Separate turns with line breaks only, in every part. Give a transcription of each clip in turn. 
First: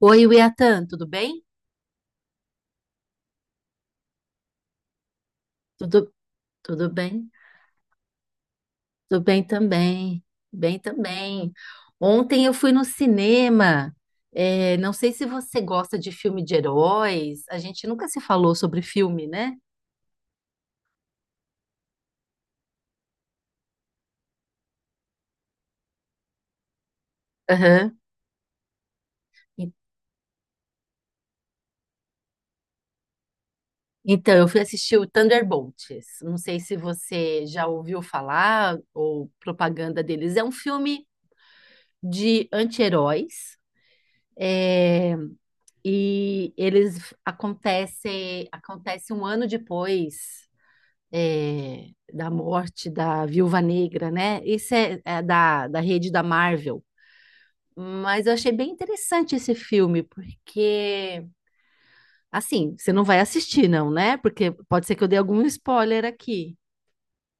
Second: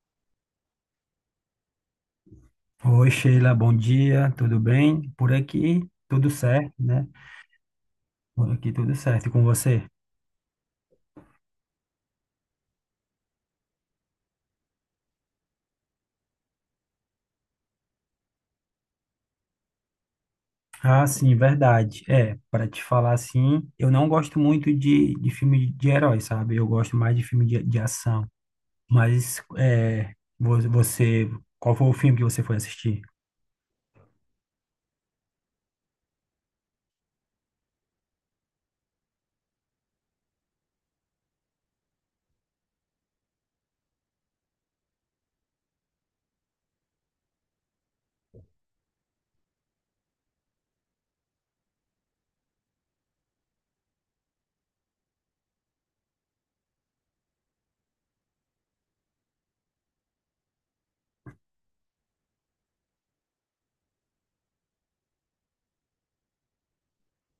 Oi, Wiatan, tudo bem?
Oi, Sheila, bom dia, tudo bem? Por aqui,
Tudo,
tudo certo,
tudo
né?
bem?
Por aqui, tudo
Tudo
certo, e
bem
com você?
também. Bem também. Ontem eu fui no cinema. É, não sei se você gosta de filme de heróis. A gente nunca se falou sobre filme, né?
Ah, sim, verdade. É, para te falar assim, eu não gosto muito de filme de herói, sabe? Eu gosto mais de filme de
Aham.
ação. Mas,
E-
é, você, qual foi o filme que você foi assistir?
Então, eu fui assistir o Thunderbolts. Não sei se você já ouviu falar ou propaganda deles. É um filme de anti-heróis. É, e eles acontece um ano depois é, da morte da Viúva Negra, né? Esse é, é da rede da Marvel. Mas eu achei bem interessante esse filme, porque, assim, você não vai assistir, não, né? Porque pode ser que eu dê algum spoiler aqui.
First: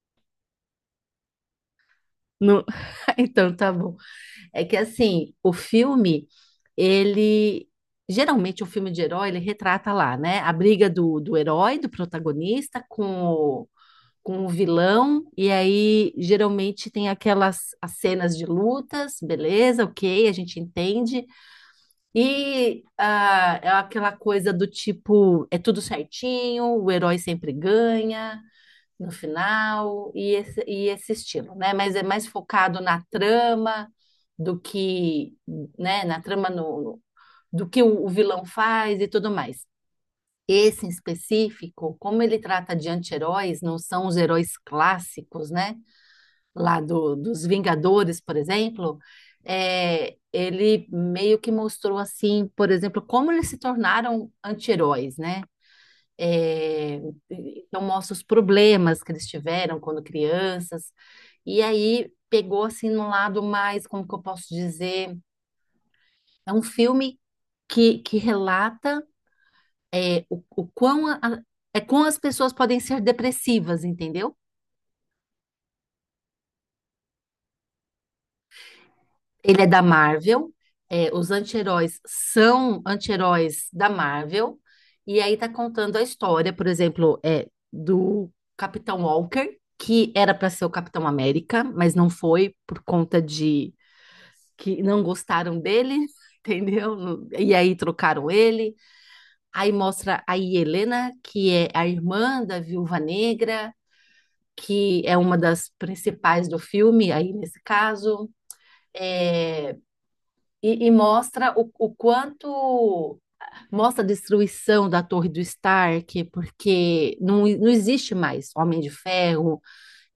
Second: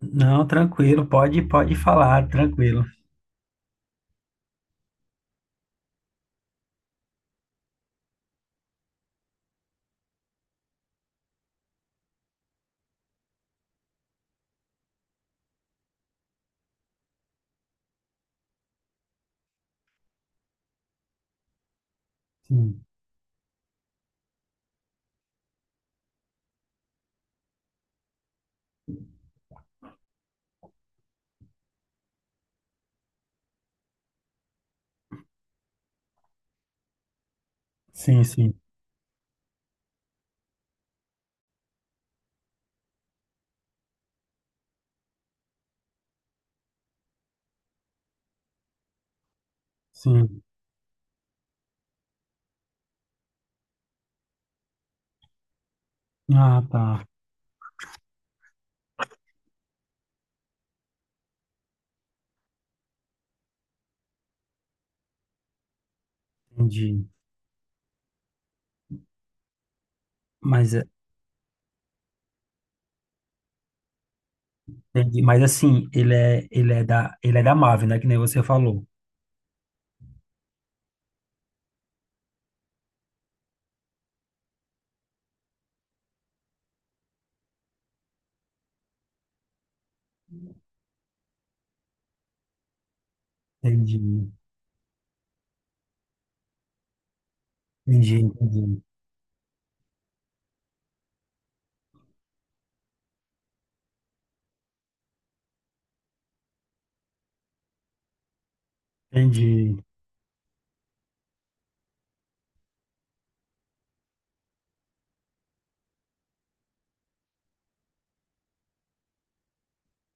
Não, tranquilo, pode falar,
No-
tranquilo.
Então tá bom. É que, assim, o filme, ele. Geralmente, o filme de herói, ele retrata lá, né? A briga do herói, do protagonista, com o vilão, e aí geralmente tem aquelas as cenas de lutas, beleza, ok, a gente entende, e
Sim,
ah, é aquela coisa do tipo, é tudo certinho, o herói sempre ganha no final, e esse estilo, né? Mas é mais focado na trama do que, né, na trama no do que o
sim,
vilão
sim,
faz e tudo mais. Esse em específico, como ele trata de anti-heróis, não são os heróis clássicos, né? Lá dos Vingadores, por exemplo, é,
sim.
ele meio que mostrou assim, por exemplo, como eles se tornaram anti-heróis, né?
Ah, tá,
É, então mostra os problemas que eles tiveram quando crianças, e aí pegou assim no lado mais, como que eu posso dizer, é um
entendi.
filme que relata é,
Mas
é quão as pessoas podem ser depressivas, entendeu?
Entendi. Mas assim, ele é da Marvel, né? Que nem você falou.
Ele é da Marvel, é, os anti-heróis são anti-heróis da Marvel, e aí tá contando a história, por exemplo, é, do Capitão Walker, que era para ser o Capitão América, mas não foi por conta de
Entendi.
que não gostaram dele, entendeu? E aí
Entendi,
trocaram ele.
entendi.
Aí mostra a Helena, que é a irmã da Viúva Negra. Que é uma das principais do filme, aí nesse caso, é,
Entendi,
e mostra o quanto mostra a destruição da Torre do Stark, porque não existe mais Homem de Ferro,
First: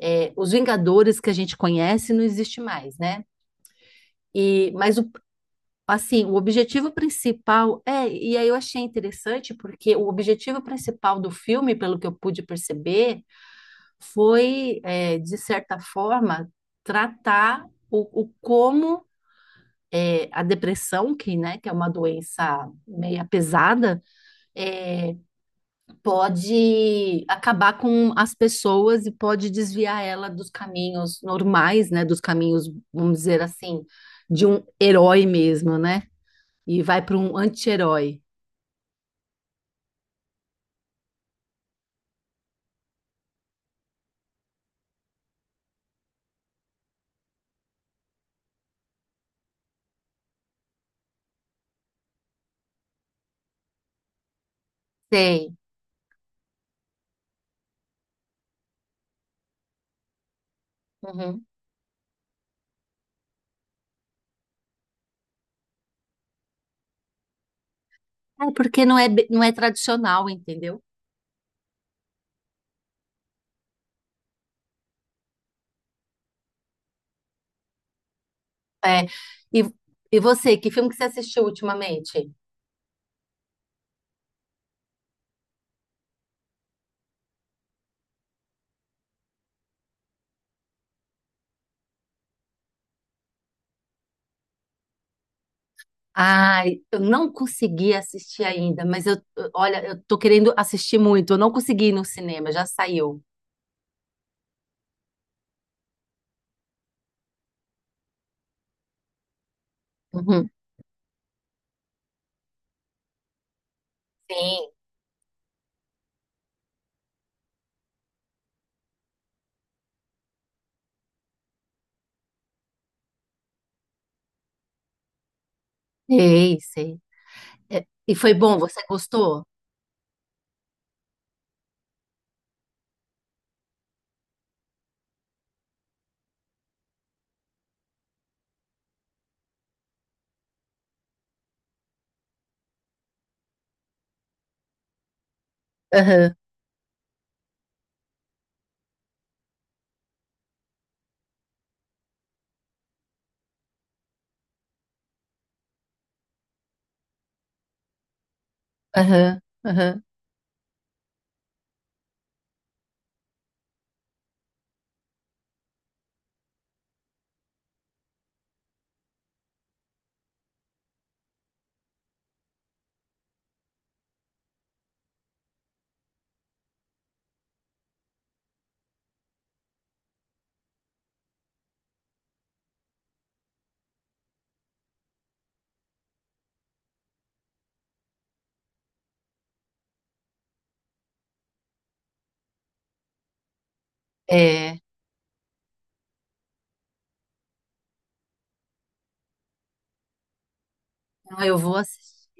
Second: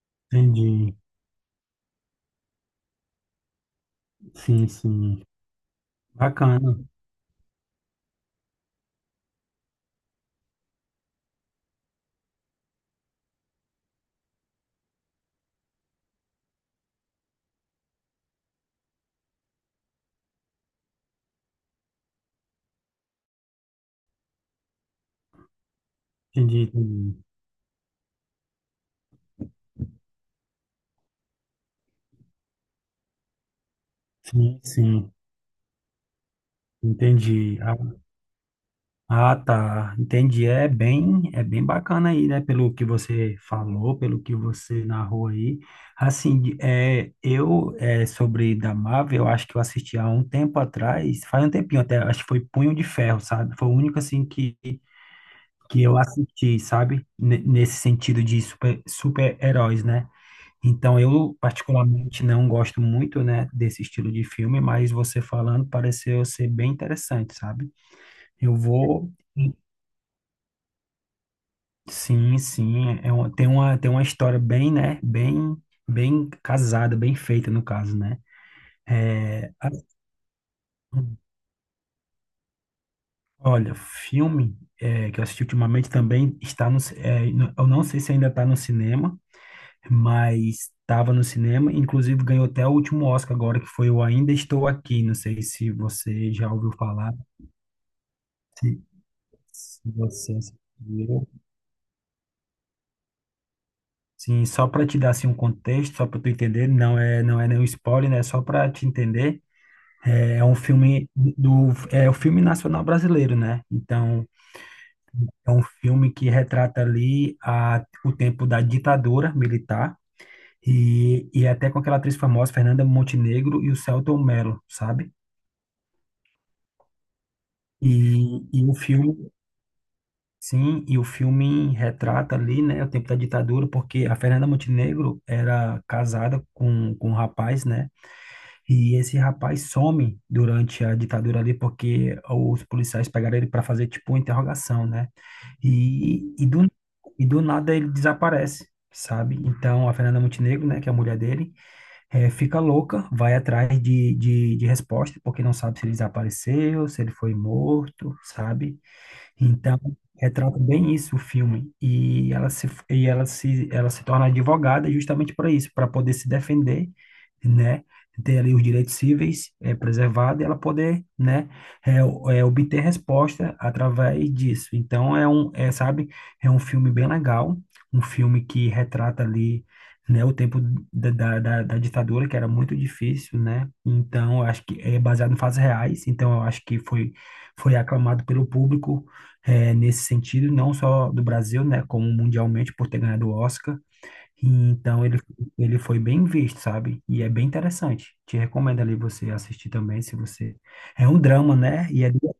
é, os
entendi.
Vingadores que a gente conhece não existe mais, né?
Sim,
E, mas o,
sim.
assim, o
Bacana.
objetivo principal é, e aí eu achei interessante porque o objetivo principal do filme, pelo que eu pude perceber, foi, é, de certa forma, tratar o como é, a depressão, que, né, que é uma doença meia pesada, é,
Entendi, entendi.
pode acabar com as pessoas e pode desviar ela dos caminhos normais, né, dos caminhos, vamos dizer assim, de
Sim,
um
sim.
herói mesmo, né? E vai para um
Entendi. Ah,
anti-herói.
ah, tá. Entendi. É bem bacana aí, né? Pelo que você falou, pelo que você narrou aí. Assim, é, eu, é, sobre da Marvel, eu acho que eu assisti há um tempo atrás, faz um tempinho até, acho que foi Punho de Ferro, sabe? Foi o único, assim, que
Sei.
que eu assisti, sabe? Nesse sentido de super, super-heróis, né? Então, eu
Uhum.
particularmente não gosto muito, né, desse estilo de filme, mas você falando pareceu ser bem interessante, sabe?
É
Eu
porque não é,
vou.
não é tradicional, entendeu?
Sim, sim. Tem uma história bem, né? Bem casada, bem feita, no caso, né?
É.
É,
E,
a-
e você, que filme que você assistiu ultimamente?
Olha, filme é, que eu assisti ultimamente também está no, eu não sei se ainda está no cinema, mas estava no cinema, inclusive ganhou até o último Oscar agora, que foi o Ainda Estou Aqui. Não sei se você já ouviu
Ai, eu
falar,
não consegui assistir
se,
ainda, mas
se
olha, eu tô
você
querendo assistir
assistiu.
muito. Eu não consegui ir no cinema, já saiu.
Sim, só para te dar assim, um contexto, só para tu entender, não é nenhum spoiler, né? Só para te entender. É, é
Uhum.
um filme do, é o filme nacional brasileiro, né? Então,
Sim,
é um filme que retrata ali o tempo da ditadura militar e até com aquela atriz famosa, Fernanda Montenegro e o Selton Mello, sabe?
sei, sei. É, e foi
E,
bom,
e o
você
filme,
gostou?
sim, e o filme retrata ali, né, o tempo da ditadura, porque a Fernanda Montenegro era casada com um rapaz, né, e esse rapaz some durante a ditadura ali, porque os policiais pegaram ele para fazer, tipo, uma interrogação, né,
Aham,
e, e, do, e do nada ele desaparece, sabe? Então a Fernanda Montenegro, né, que é a mulher dele, fica louca, vai atrás de resposta, porque não sabe se ele desapareceu, se ele foi morto, sabe?
aham,
Então,
aham.
retrata bem isso o filme. E ela se torna advogada justamente para isso, para poder se defender, né? Ter ali os direitos cíveis preservados e ela poder, né, obter resposta através disso. Então, sabe, é um filme bem legal, um filme que retrata ali, né, o tempo da ditadura, que era muito difícil, né? Então, eu acho que é baseado em fatos reais, então eu acho que foi aclamado pelo público, é, nesse sentido, não só do Brasil, né, como mundialmente por ter ganhado o Oscar. E,
É,
então ele foi bem visto, sabe? E é bem interessante. Te recomendo ali você assistir também, se você... É um
não,
drama,
eu vou
né? E é,
assistir.
du-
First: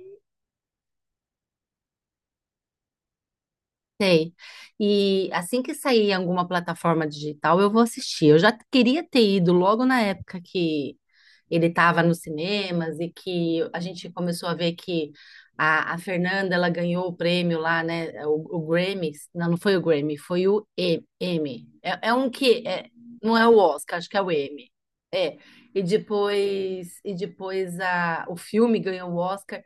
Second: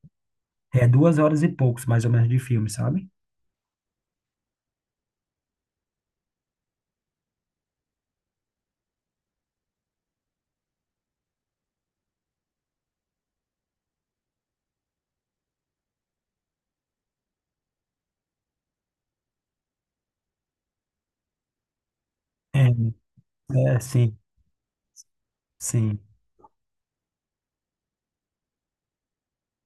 é duas horas e poucos, mais ou menos, de filme, sabe?
Sei. E assim que sair em alguma plataforma digital, eu vou assistir. Eu já queria ter ido logo na época que ele estava nos cinemas e que a gente começou a ver que a Fernanda ela ganhou o prêmio lá, né? O Grammy. Não foi o Grammy, foi o E- M. É, é um que
É,
é, não é o
é
Oscar, acho que
sim,
é o M. É.
sim.
E depois o filme ganhou o Oscar.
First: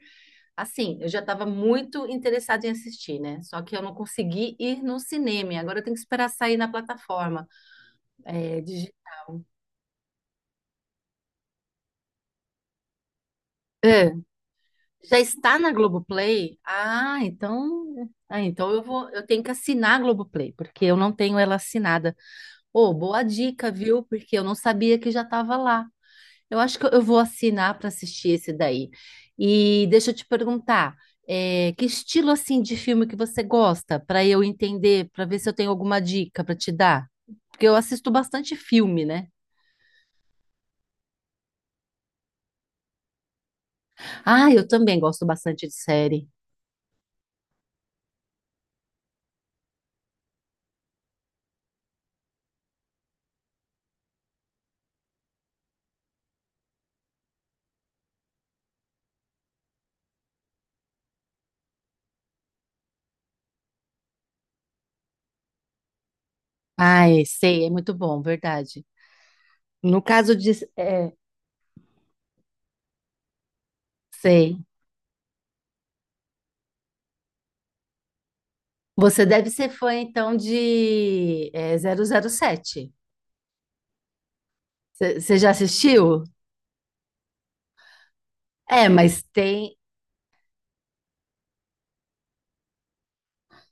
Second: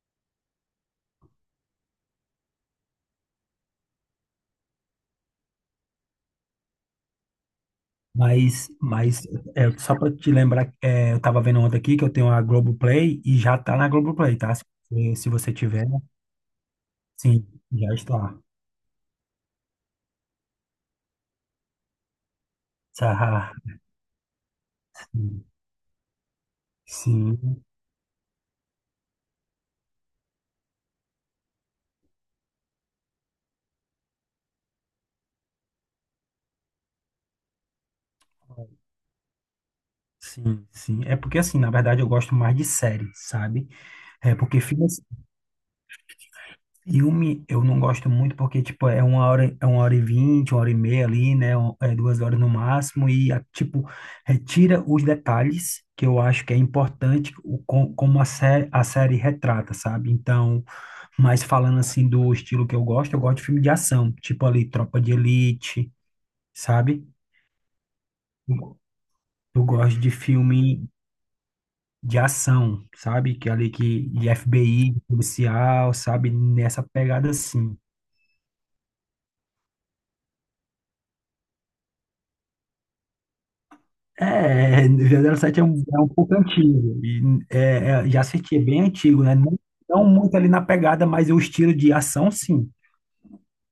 Assim, eu já estava muito interessada em assistir, né? Só que eu não consegui ir no cinema. Agora eu tenho que esperar sair na plataforma. É,
Mas, mas é, só para te lembrar, é, eu tava vendo ontem aqui que eu tenho a Globoplay e já tá na
é,
Globoplay, tá? Se,
já
se você
está na
tiver,
Globoplay?
sim, já está.
Ah, então eu vou, eu tenho que assinar a Globoplay, porque eu não tenho ela assinada. Ô, boa
Tá.
dica, viu? Porque eu não sabia que já
Sim,
estava lá. Eu acho que eu vou
sim.
assinar para assistir esse daí. E deixa eu te perguntar, é, que estilo assim de filme que você gosta, para eu entender, para ver se eu tenho alguma dica para te dar? Porque eu assisto bastante filme, né?
Sim, sim. É porque, assim, na verdade eu gosto mais de série, sabe? É
Ah,
porque
eu
filme,
também
assim,
gosto bastante de série.
filme eu não gosto muito porque, tipo, é uma hora e vinte, uma hora e meia ali, né? É duas horas no máximo e, tipo, retira os detalhes que eu acho que é importante como a série retrata, sabe? Então, mas falando, assim, do estilo que eu gosto de filme de ação, tipo ali, Tropa de Elite, sabe?
Ai, sei, é muito bom,
Eu
verdade.
eu gosto
No
de
caso de,
filme
é,
de ação, sabe? Que é ali que de
sei.
FBI, de policial, sabe? Nessa pegada assim.
Você deve ser fã então de é, 007.
É,
Você já
007 é um,
assistiu?
pouco antigo. E, é, já assisti, é bem
É, mas
antigo, né? Não,
tem.
não muito ali na pegada, mas o estilo de ação, sim.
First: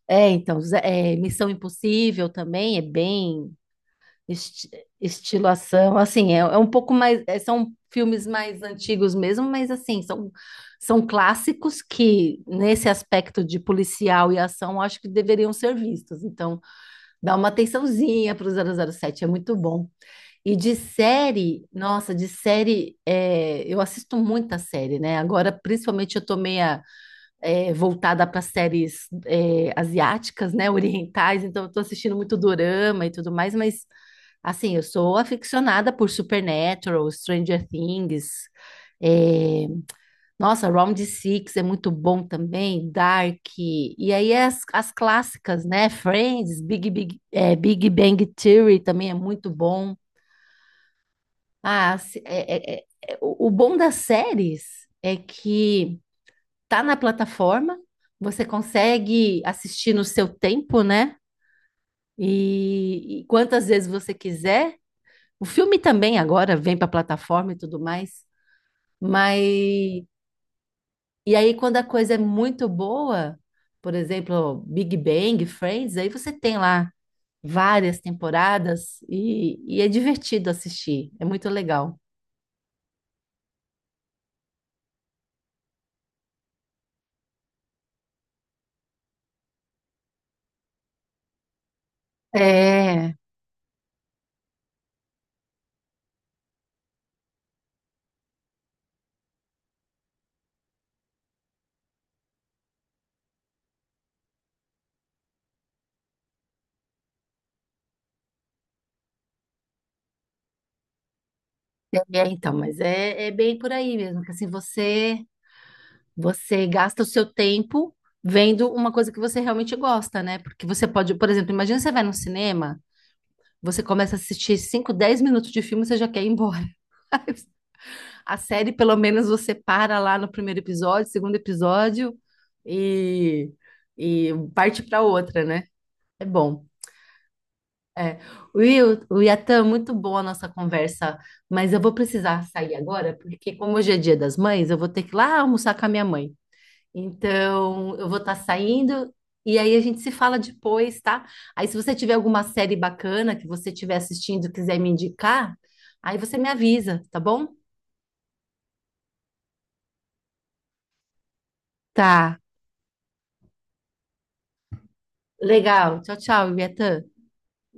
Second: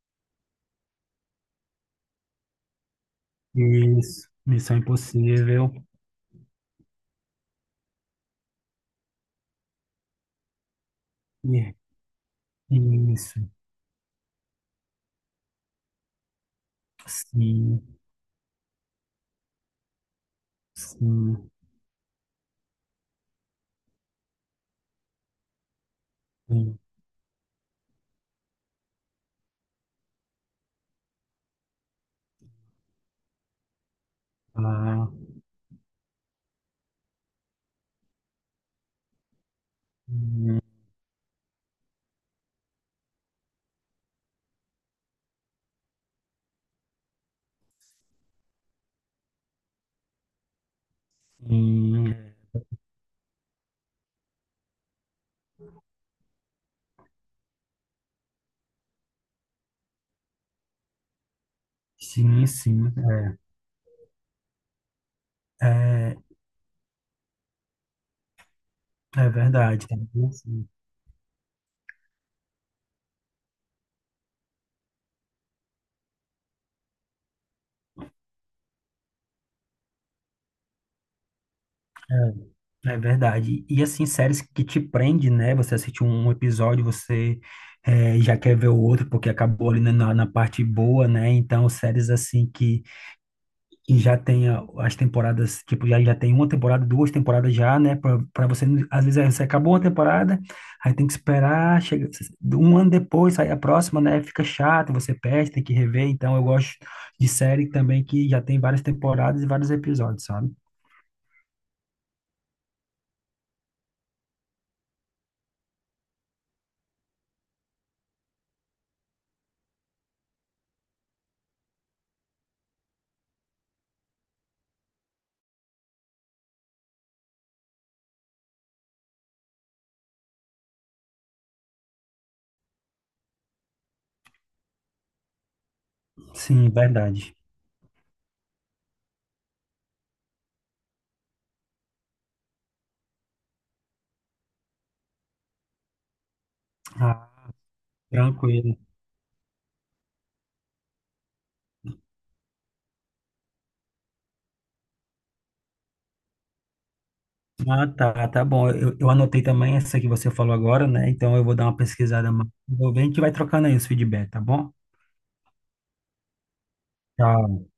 É, então, Missão Impossível também é bem
Isso.
esti
Missão
estilo
Impossível.
assim, é, é um pouco mais, é, são filmes mais antigos mesmo, mas assim, são, são
E-
clássicos que, nesse
Isso.
aspecto de policial e ação, acho que deveriam ser vistos. Então, dá uma
Sim,
atençãozinha para o 007 é muito bom. E de
sim,
série, nossa, de série, é, eu assisto muita série, né? Agora, principalmente, eu tô
sim.
meia é, voltada para séries é, asiáticas, né, orientais, então eu tô assistindo muito dorama e tudo mais, mas assim, eu
Ah,
sou aficionada por Supernatural, Stranger Things, é,
hum,
nossa, Round Six é muito bom também, Dark, e aí é as clássicas, né, Friends, Big Bang Theory também é muito bom. Ah, se- é- é- é- o bom das séries é que tá na plataforma, você consegue assistir no seu tempo, né?
sim, sim, sim.
E quantas vezes você quiser. O filme
É,
também agora vem para a plataforma e tudo mais.
é
Mas
verdade. É, bem assim.
e aí quando a coisa é muito boa, por exemplo, Big Bang, Friends, aí você tem lá várias temporadas e é divertido assistir. É muito legal.
É verdade. E assim, séries que te prende, né? Você assiste um episódio, você já quer ver o outro, porque acabou ali na parte boa, né? Então, séries assim que,
É,
que já tem as temporadas, tipo, já tem uma temporada, duas temporadas já, né? Pra você, às vezes, aí você acabou uma temporada, aí tem que esperar, chega um ano depois, sai a próxima, né? Fica chato, você perde, tem que rever. Então, eu gosto de série também que já tem várias temporadas e vários episódios, sabe?
então, mas é, é bem por aí mesmo, que assim você gasta o seu tempo vendo uma coisa que você realmente gosta, né? Porque você pode, por exemplo, imagina você vai no cinema, você começa a assistir 5, 10 minutos de filme, você já quer ir embora. A série, pelo menos, você para lá no primeiro episódio, segundo episódio e, e parte para outra, né? É bom.
Sim, verdade.
É. Will, o Yatan, muito boa a nossa conversa, mas eu vou precisar sair agora, porque como hoje é dia das mães, eu vou ter que ir lá almoçar com a minha mãe.
Ah,
Então, eu vou estar
tranquilo.
saindo e aí a gente se fala depois, tá? Aí, se você tiver alguma série bacana que você estiver assistindo e quiser me indicar, aí você me avisa, tá bom?
Ah, tá, tá bom. Eu anotei também essa que você falou agora, né? Então eu vou dar uma pesquisada
Tá.
mais. Vou ver, a gente vai trocando aí os feedback, tá bom?
Legal. Tchau, tchau, Ibiatã.
Tá.